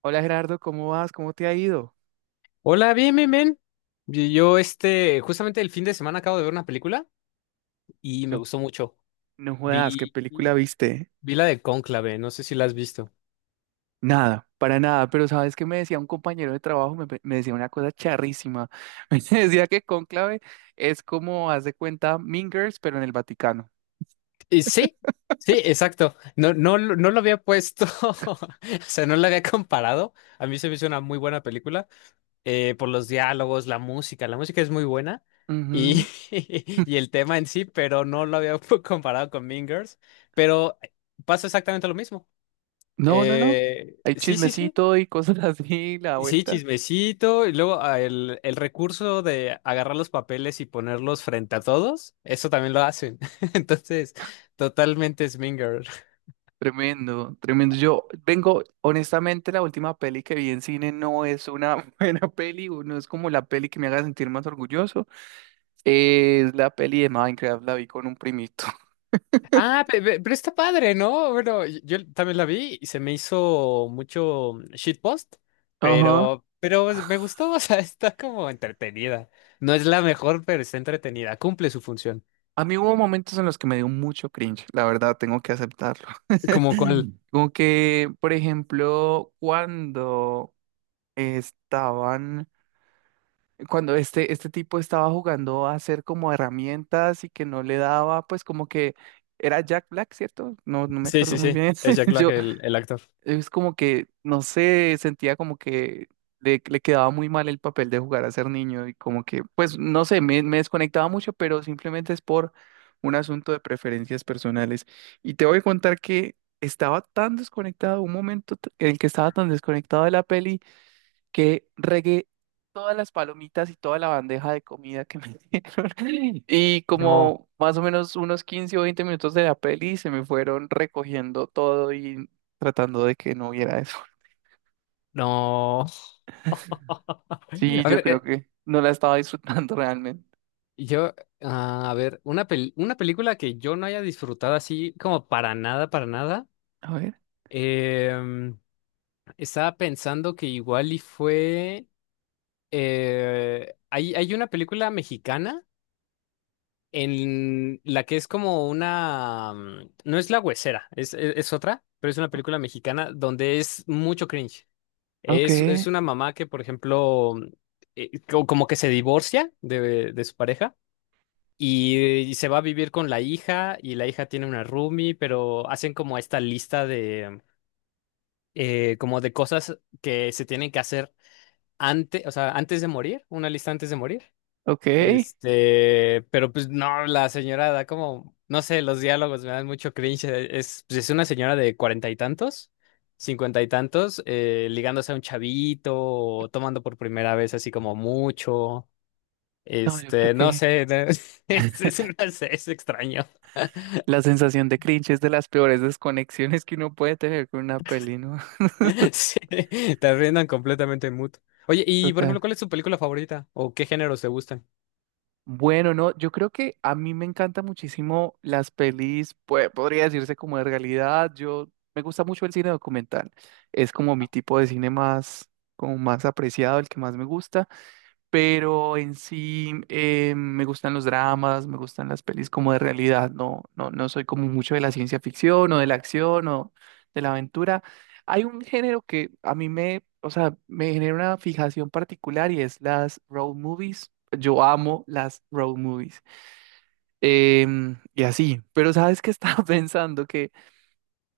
Hola Gerardo, ¿cómo vas? ¿Cómo te ha ido? Hola, bien, bien, bien. Justamente el fin de semana acabo de ver una película y me No, gustó mucho. no jodas, ¿qué Vi, película viste? vi la de Cónclave, no sé si la has visto. Nada, para nada, pero ¿sabes qué me decía un compañero de trabajo? Me decía una cosa charrísima. Me decía que Cónclave es como, haz de cuenta, Mean Girls, pero en el Vaticano. Eh, sí, sí, exacto. No lo había puesto, o sea, no la había comparado. A mí se me hizo una muy buena película, por los diálogos, la música. La música es muy buena y, Ujú. y el tema en sí, pero no lo había comparado con Mean Girls. Pero pasa exactamente lo mismo. No, no, no. Hay Sí, sí, sí. chismecito y cosas así, la Sí, vuelta. chismecito, y luego ah, el recurso de agarrar los papeles y ponerlos frente a todos, eso también lo hacen. Entonces, totalmente Sminger. Tremendo, tremendo. Yo vengo, honestamente, la última peli que vi en cine no es una buena peli, o no es como la peli que me haga sentir más orgulloso. Es la peli de Minecraft, la vi con un primito. Ah, pero está padre, ¿no? Bueno, yo también la vi y se me hizo mucho shitpost, Ajá. Pero pues me gustó, o sea, está como entretenida. No es la mejor, pero está entretenida, cumple su función. A mí hubo momentos en los que me dio mucho cringe, la verdad, tengo que aceptarlo. ¿Como cuál? Como que, por ejemplo, cuando estaban, cuando este tipo estaba jugando a hacer como herramientas y que no le daba, pues como que era Jack Black, ¿cierto? No, no me Sí, acuerdo sí, muy sí, bien. es Jack Black Yo el actor. es como que, no sé, sentía como que le quedaba muy mal el papel de jugar a ser niño y como que, pues, no sé, me desconectaba mucho, pero simplemente es por un asunto de preferencias personales. Y te voy a contar que estaba tan desconectado, en el que estaba tan desconectado de la peli que regué todas las palomitas y toda la bandeja de comida que me dieron. Y No. como más o menos unos 15 o 20 minutos de la peli se me fueron recogiendo todo y tratando de que no hubiera eso. No. Sí, A yo ver, creo que no la estaba disfrutando realmente. Yo, a ver, una película que yo no haya disfrutado así como para nada, para nada. A ver, em, Estaba pensando que igual y fue… hay una película mexicana en la que es como una… no es La Huesera, es otra, pero es una o- película mexicana donde es mucho cringe. ok, Es una mamá que, por ejemplo, como que se divorcia de su pareja. Y, y se va a vivir con la hija y la hija tiene una roomie, pero hacen como esta lista de como de cosas que se tienen que hacer antes, o sea, antes de morir, una lista antes de morir. ok. Este, pero pues no, la señora da como, no sé, los diálogos me dan mucho cringe. Es, pues, es una señora de cuarenta y tantos, cincuenta y tantos, ligándose a un chavito, o tomando por primera vez así como mucho. No, yo creo Este, no que sé, es, no sé, es extraño. la sensación de cringe es de las peores desconexiones que uno puede tener con una peli, ¿no? Sí, te arruinan completamente en mood. Oye, y por Total. ejemplo, ¿cuál es tu película favorita? ¿O qué géneros te gustan? Bueno, no, yo creo que a mí me encantan muchísimo las pelis, pues, podría decirse como de realidad. Yo, me gusta mucho el cine documental. Es como mi tipo de cine más, como más apreciado, el que más me gusta, pero en sí me gustan los dramas, me gustan las pelis como de realidad, no soy como mucho de la ciencia ficción o de la acción o de la aventura. Hay un género que a mí me, o sea, me genera una fijación particular y es las road movies. Yo amo las road movies. Y así, pero sabes que estaba pensando que,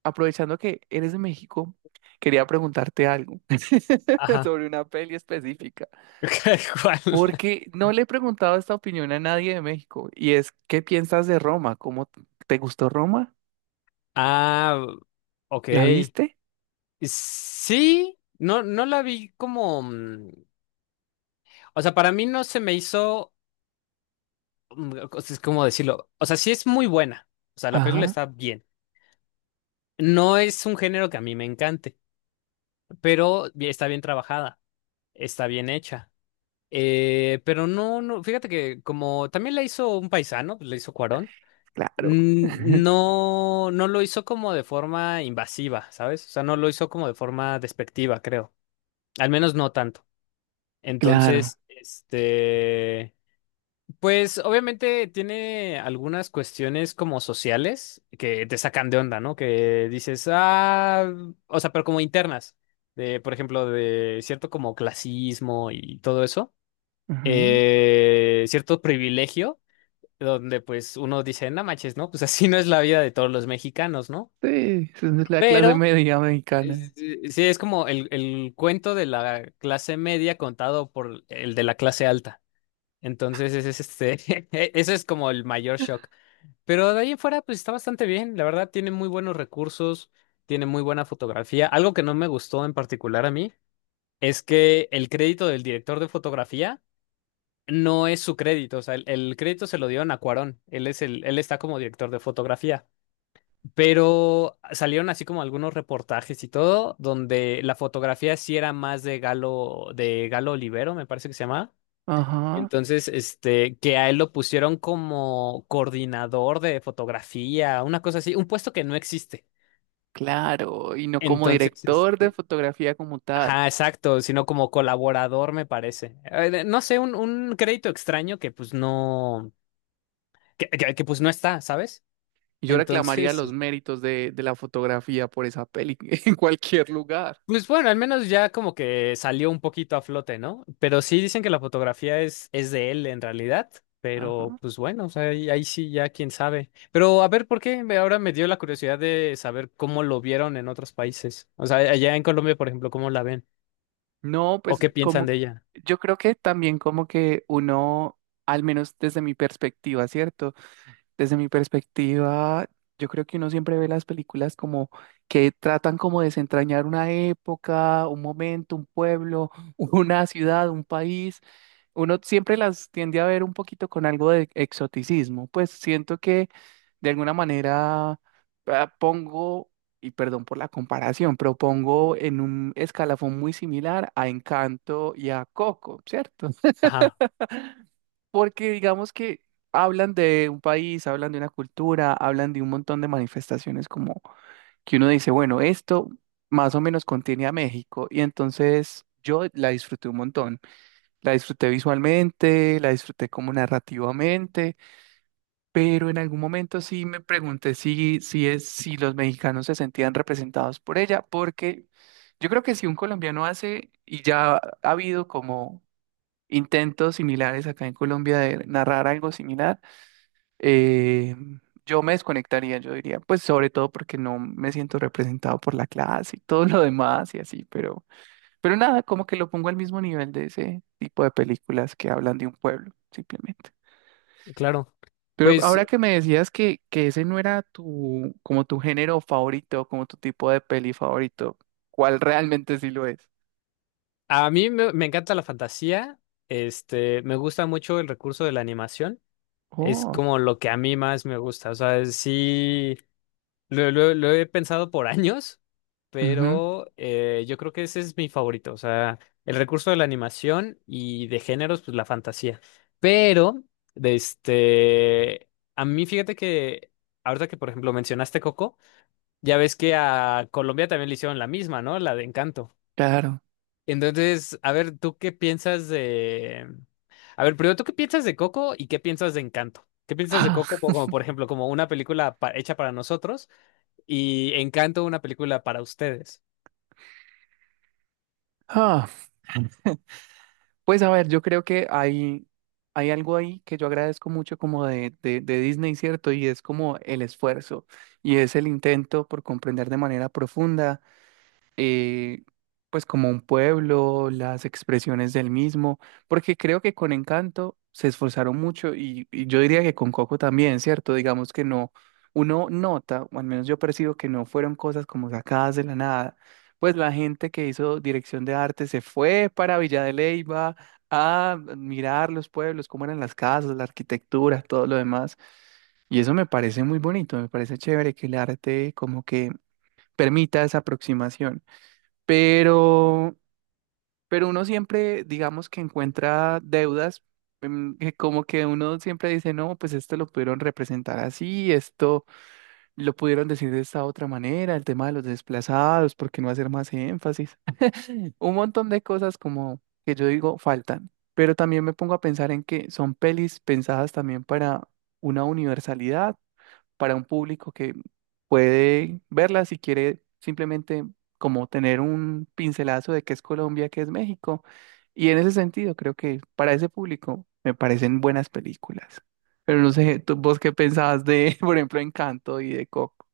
aprovechando que eres de México, quería preguntarte algo Ajá. sobre una peli específica. ¿Cuál? Porque no le he preguntado esta opinión a nadie de México. Y es, ¿qué piensas de Roma? ¿Te gustó Roma? Ah, ¿La ok. viste? Sí, no, no la vi como… o sea, para mí no se me hizo. O sea, es como decirlo. O sea, sí es muy buena. O sea, la película Ajá, está bien. No es un género que a mí me encante, pero está bien trabajada, está bien hecha. Pero no, no, fíjate que como también la hizo un paisano, la hizo Cuarón. claro. N- No, no lo hizo como de forma invasiva, ¿sabes? O sea, no lo hizo como de forma despectiva, creo. Al menos no tanto. Claro. Entonces, este, pues obviamente tiene algunas cuestiones como sociales que te sacan de onda, ¿no? Que dices, ah, o sea, pero como internas, por ejemplo, de cierto como clasismo y todo eso, Ajá. Cierto privilegio donde pues uno dice, no manches, ¿no? Pues así no es la vida de todos los mexicanos, ¿no? Sí, esa es la clase Pero media mexicana. Sí es como el cuento de la clase media contado por el de la clase alta. Entonces, ese es este, ese es como el mayor shock. Pero de ahí en fuera, pues está bastante bien. La verdad, tiene muy buenos recursos, tiene muy buena fotografía. Algo que no me gustó en particular a mí es que el crédito del director de fotografía no es su crédito. O sea, el crédito se lo dieron a Cuarón. Él es el, él está como director de fotografía. Pero salieron así como algunos reportajes y todo, donde la fotografía sí era más de Galo Olivero, me parece que se llama. Ajá, Entonces, este, que a él lo pusieron como coordinador de fotografía, una cosa así, un puesto que no existe. claro. Y no como Entonces, director de este, fotografía como tal. ajá, exacto, sino como colaborador, me parece. No sé, un crédito extraño que pues no, pues no está, ¿sabes? Y yo reclamaría los Entonces, méritos de la fotografía por esa peli en cualquier lugar. pues bueno, al menos ya como que salió un poquito a flote, ¿no? Pero sí dicen que la fotografía es de él en realidad, Ajá. pero pues bueno, o sea, ahí sí ya quién sabe. Pero a ver, ¿ ahora me dio la curiosidad de saber cómo lo vieron en otros países? O sea, allá en Colombia, por ejemplo, ¿cómo la ven? No, ¿O pues qué piensan como de ella? yo creo que también como que uno, al menos desde mi perspectiva, ¿cierto? Desde mi perspectiva, yo creo que uno siempre ve las películas como que tratan como de desentrañar una época, un momento, un pueblo, una ciudad, un país. Uno siempre las tiende a ver un poquito con algo de exoticismo, pues siento que de alguna manera ah, pongo, y perdón por la comparación, pero pongo en un escalafón muy similar a Encanto y a Coco, ¿cierto? Ajá, Porque digamos que hablan de un país, hablan de una cultura, hablan de un montón de manifestaciones como que uno dice, bueno, esto más o menos contiene a México, y entonces yo la disfruté un montón. La disfruté visualmente, la disfruté como narrativamente, pero en algún momento sí me pregunté si los mexicanos se sentían representados por ella, porque yo creo que si un colombiano hace, y ya ha habido como intentos similares acá en Colombia de narrar algo similar, eh, yo me desconectaría, yo diría, pues sobre todo porque no me siento representado por la clase y todo lo demás y así, pero... Pero nada, como que lo pongo al mismo nivel de ese tipo de películas que hablan de un pueblo, simplemente. claro. Pero Pues ahora que me decías que ese no era tu, como tu género favorito, como tu tipo de peli favorito, ¿cuál realmente sí lo es? Me encanta la fantasía, este, me gusta mucho el recurso de la animación, es Oh, como lo que a mí más me gusta, o sea, sí. Lo he pensado por años, ujú, pero yo creo que ese es mi favorito. O sea, el recurso de la animación y de géneros, pues la fantasía. Pero, de este, a mí fíjate que ahorita que, por ejemplo, mencionaste Coco, ya ves que a Colombia también le hicieron la misma, ¿no? La de Encanto. claro. Entonces, a ver, ¿tú qué piensas de… A ver, primero, ¿tú qué piensas de Coco y qué piensas de Encanto? ¿Qué piensas de Ah, Coco como, por ejemplo, como una película hecha para nosotros y Encanto una película para ustedes? ah. Pues a ver, yo creo que hay algo ahí que yo agradezco mucho como de Disney, ¿cierto? Y es como el esfuerzo y es el intento por comprender de manera profunda eh, pues como un pueblo, las expresiones del mismo, porque creo que con Encanto se esforzaron mucho y yo diría que con Coco también, ¿cierto? Digamos que no, uno nota, o al menos yo percibo que no fueron cosas como sacadas de la nada. Pues la gente que hizo dirección de arte se fue para Villa de Leyva a mirar los pueblos, cómo eran las casas, la arquitectura, todo lo demás. Y eso me parece muy bonito, me parece chévere que el arte como que permita esa aproximación. Pero, pero uno siempre, digamos que encuentra deudas, que como que uno siempre dice, no, pues esto lo pudieron representar así, esto lo pudieron decir de esta otra manera, el tema de los desplazados, ¿por qué no hacer más énfasis? Un montón de cosas como que yo digo faltan, pero también me pongo a pensar en que son pelis pensadas también para una universalidad, para un público puede verla si quiere simplemente como tener un pincelazo de qué es Colombia, qué es México. Y en ese sentido, creo que para ese público me parecen buenas películas. Pero no sé, ¿tú, vos qué pensabas de, por ejemplo, Encanto y de Coco?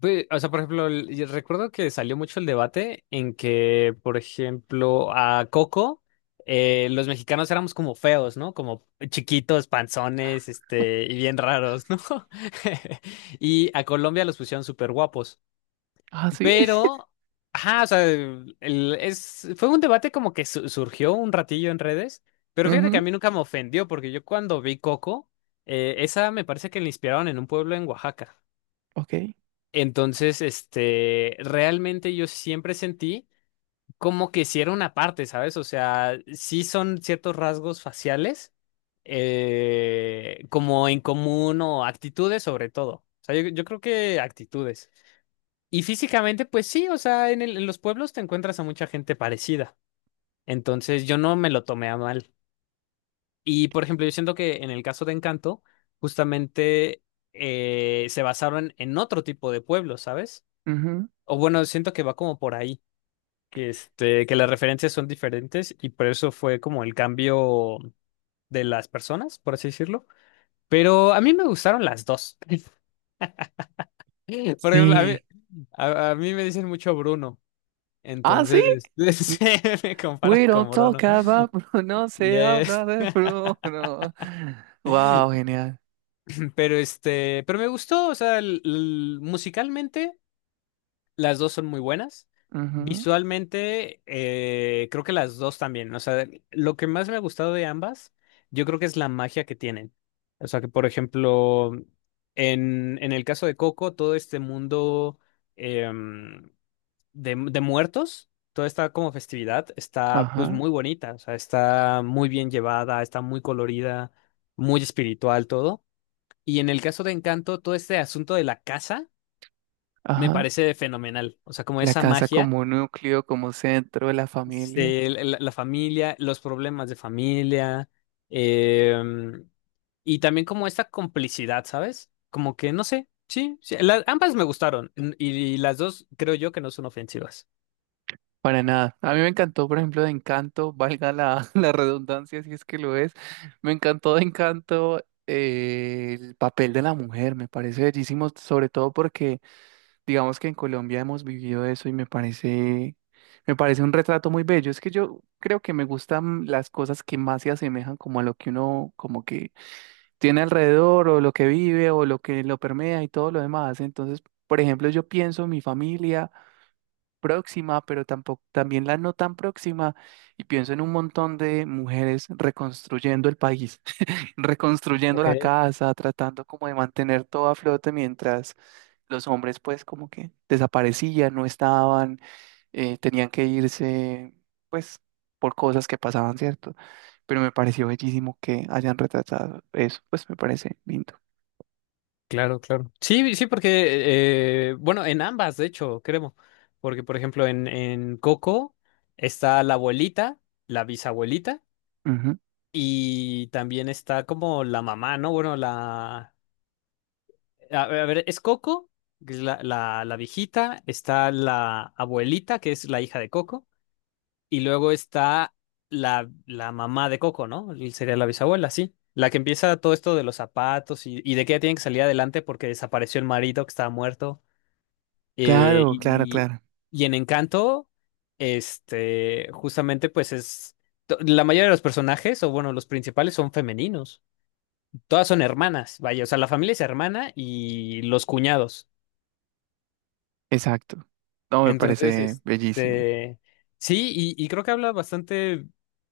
Pues, o sea, por ejemplo, yo recuerdo que salió mucho el debate en que, por ejemplo, a Coco, los mexicanos éramos como feos, ¿no? Como chiquitos, panzones, este, y bien raros, ¿no? Y a Colombia los pusieron súper guapos. Ah, sí. Pero, ajá, o sea, fue un debate como que surgió un ratillo en redes, pero fíjate que a Ujú, mí nunca me ofendió, porque yo cuando vi Coco, esa me parece que la inspiraron en un pueblo en Oaxaca. ok, Entonces, este, realmente yo siempre sentí como que si era una parte, ¿sabes? O sea, sí son ciertos rasgos faciales, como en común o actitudes sobre todo. O sea, yo creo que actitudes. Y físicamente, pues sí, o sea, en en los pueblos te encuentras a mucha gente parecida. Entonces yo no me lo tomé a mal. Y por ejemplo, yo siento que en el caso de Encanto, justamente se basaron en otro tipo de pueblos, ¿sabes? ujú. O bueno, siento que va como por ahí, que, este, que las referencias son diferentes y por eso fue como el cambio de las personas, por así decirlo. Pero a mí me gustaron las dos. Por ejemplo, Sí. A mí me dicen mucho Bruno. Ah, sí. Entonces, N- se me compara We don't con talk Bruno. about Bruno, no Y se habla es- de Bruno. Wow, genial. Pero este, pero me gustó, o sea, musicalmente las dos son muy buenas. Ujú, Visualmente, creo que las dos también. O sea, lo que más me ha gustado de ambas, yo creo que es la magia que tienen. O sea, que por ejemplo, en el caso de Coco, todo este mundo, em, de muertos, toda esta como festividad está pues ajá, muy bonita, o sea, está muy bien llevada, está muy colorida, muy espiritual todo. Y en el caso de Encanto, todo este asunto de la casa me ajá. parece fenomenal, o sea, como La esa casa magia, como núcleo, como centro de la familia, este, familia, los problemas de familia, em, y también como esta complicidad, ¿sabes? Como que, no sé, sí, sí, ambas me gustaron y las dos creo yo que no son ofensivas. para nada. A mí me encantó, por ejemplo, de Encanto, valga la, la redundancia si es que lo es. Me encantó de Encanto el papel de la mujer, me parece bellísimo, sobre todo porque digamos que en Colombia hemos vivido eso y me parece un retrato muy bello. Es que yo creo que me gustan las cosas que más se asemejan como a lo que uno como que tiene alrededor o lo que vive o lo que lo permea y todo lo demás. Entonces, por ejemplo, yo pienso en mi familia próxima, pero tampoco también la no tan próxima y pienso en un montón de mujeres reconstruyendo el país, reconstruyendo la Ok. casa, tratando como de mantener todo a flote mientras los hombres pues como que desaparecían, no estaban, tenían que irse pues por cosas que pasaban, ¿cierto? Pero me pareció bellísimo que hayan retratado eso, pues me parece lindo. Claro, claro. Sí, sí, porque, bueno, en ambas, de hecho, creo. Porque, por ejemplo, en Coco está la abuelita, la bisabuelita, Ujú. y también está como la mamá, ¿no? Bueno, la… A ver, a ver, es Coco, que es la viejita, está la abuelita, que es la hija de Coco, y luego está la mamá de Coco, ¿no? Y sería la bisabuela, sí. La que empieza todo esto de los zapatos y de que ella tiene que salir adelante porque desapareció el marido que estaba muerto. Eh, Claro, claro, y, claro, y en Encanto, este, justamente pues es, la mayoría de los personajes, o bueno, los principales son femeninos. Todas son hermanas, vaya, o sea, la familia es hermana y los cuñados. exacto. No, me Entonces, parece bellísimo. este, sí, y creo que habla bastante,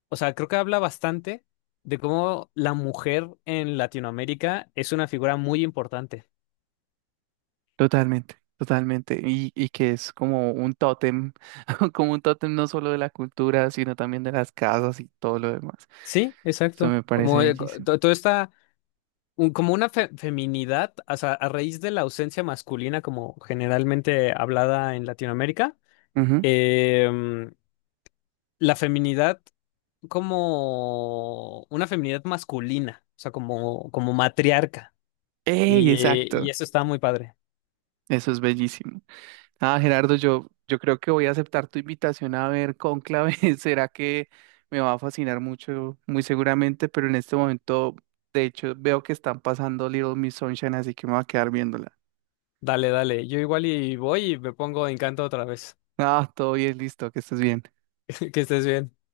o sea, creo que habla bastante de cómo la mujer en Latinoamérica es una figura muy importante. Totalmente, totalmente. Y que es como un tótem, como un tótem no solo de la cultura, sino también de las casas y todo lo demás. Sí, Eso exacto. me parece Como bellísimo. Todo está como una feminidad, o sea, a raíz de la ausencia masculina, como generalmente hablada en Latinoamérica, Ujú. em, la feminidad como una feminidad masculina, o sea, como, como matriarca. ¡Ey! Exacto. Y eso está muy padre. Eso es bellísimo. Ah, Gerardo, yo creo que voy a aceptar tu invitación a ver Cónclave. Será que me va a fascinar mucho, muy seguramente, pero en este momento, de hecho, veo que están pasando Little Miss Sunshine, así que me voy a quedar viéndola. Dale, dale. Yo igual y voy y me pongo Encanto otra vez. Ah, todo bien, listo, que estés bien. Que estés bien.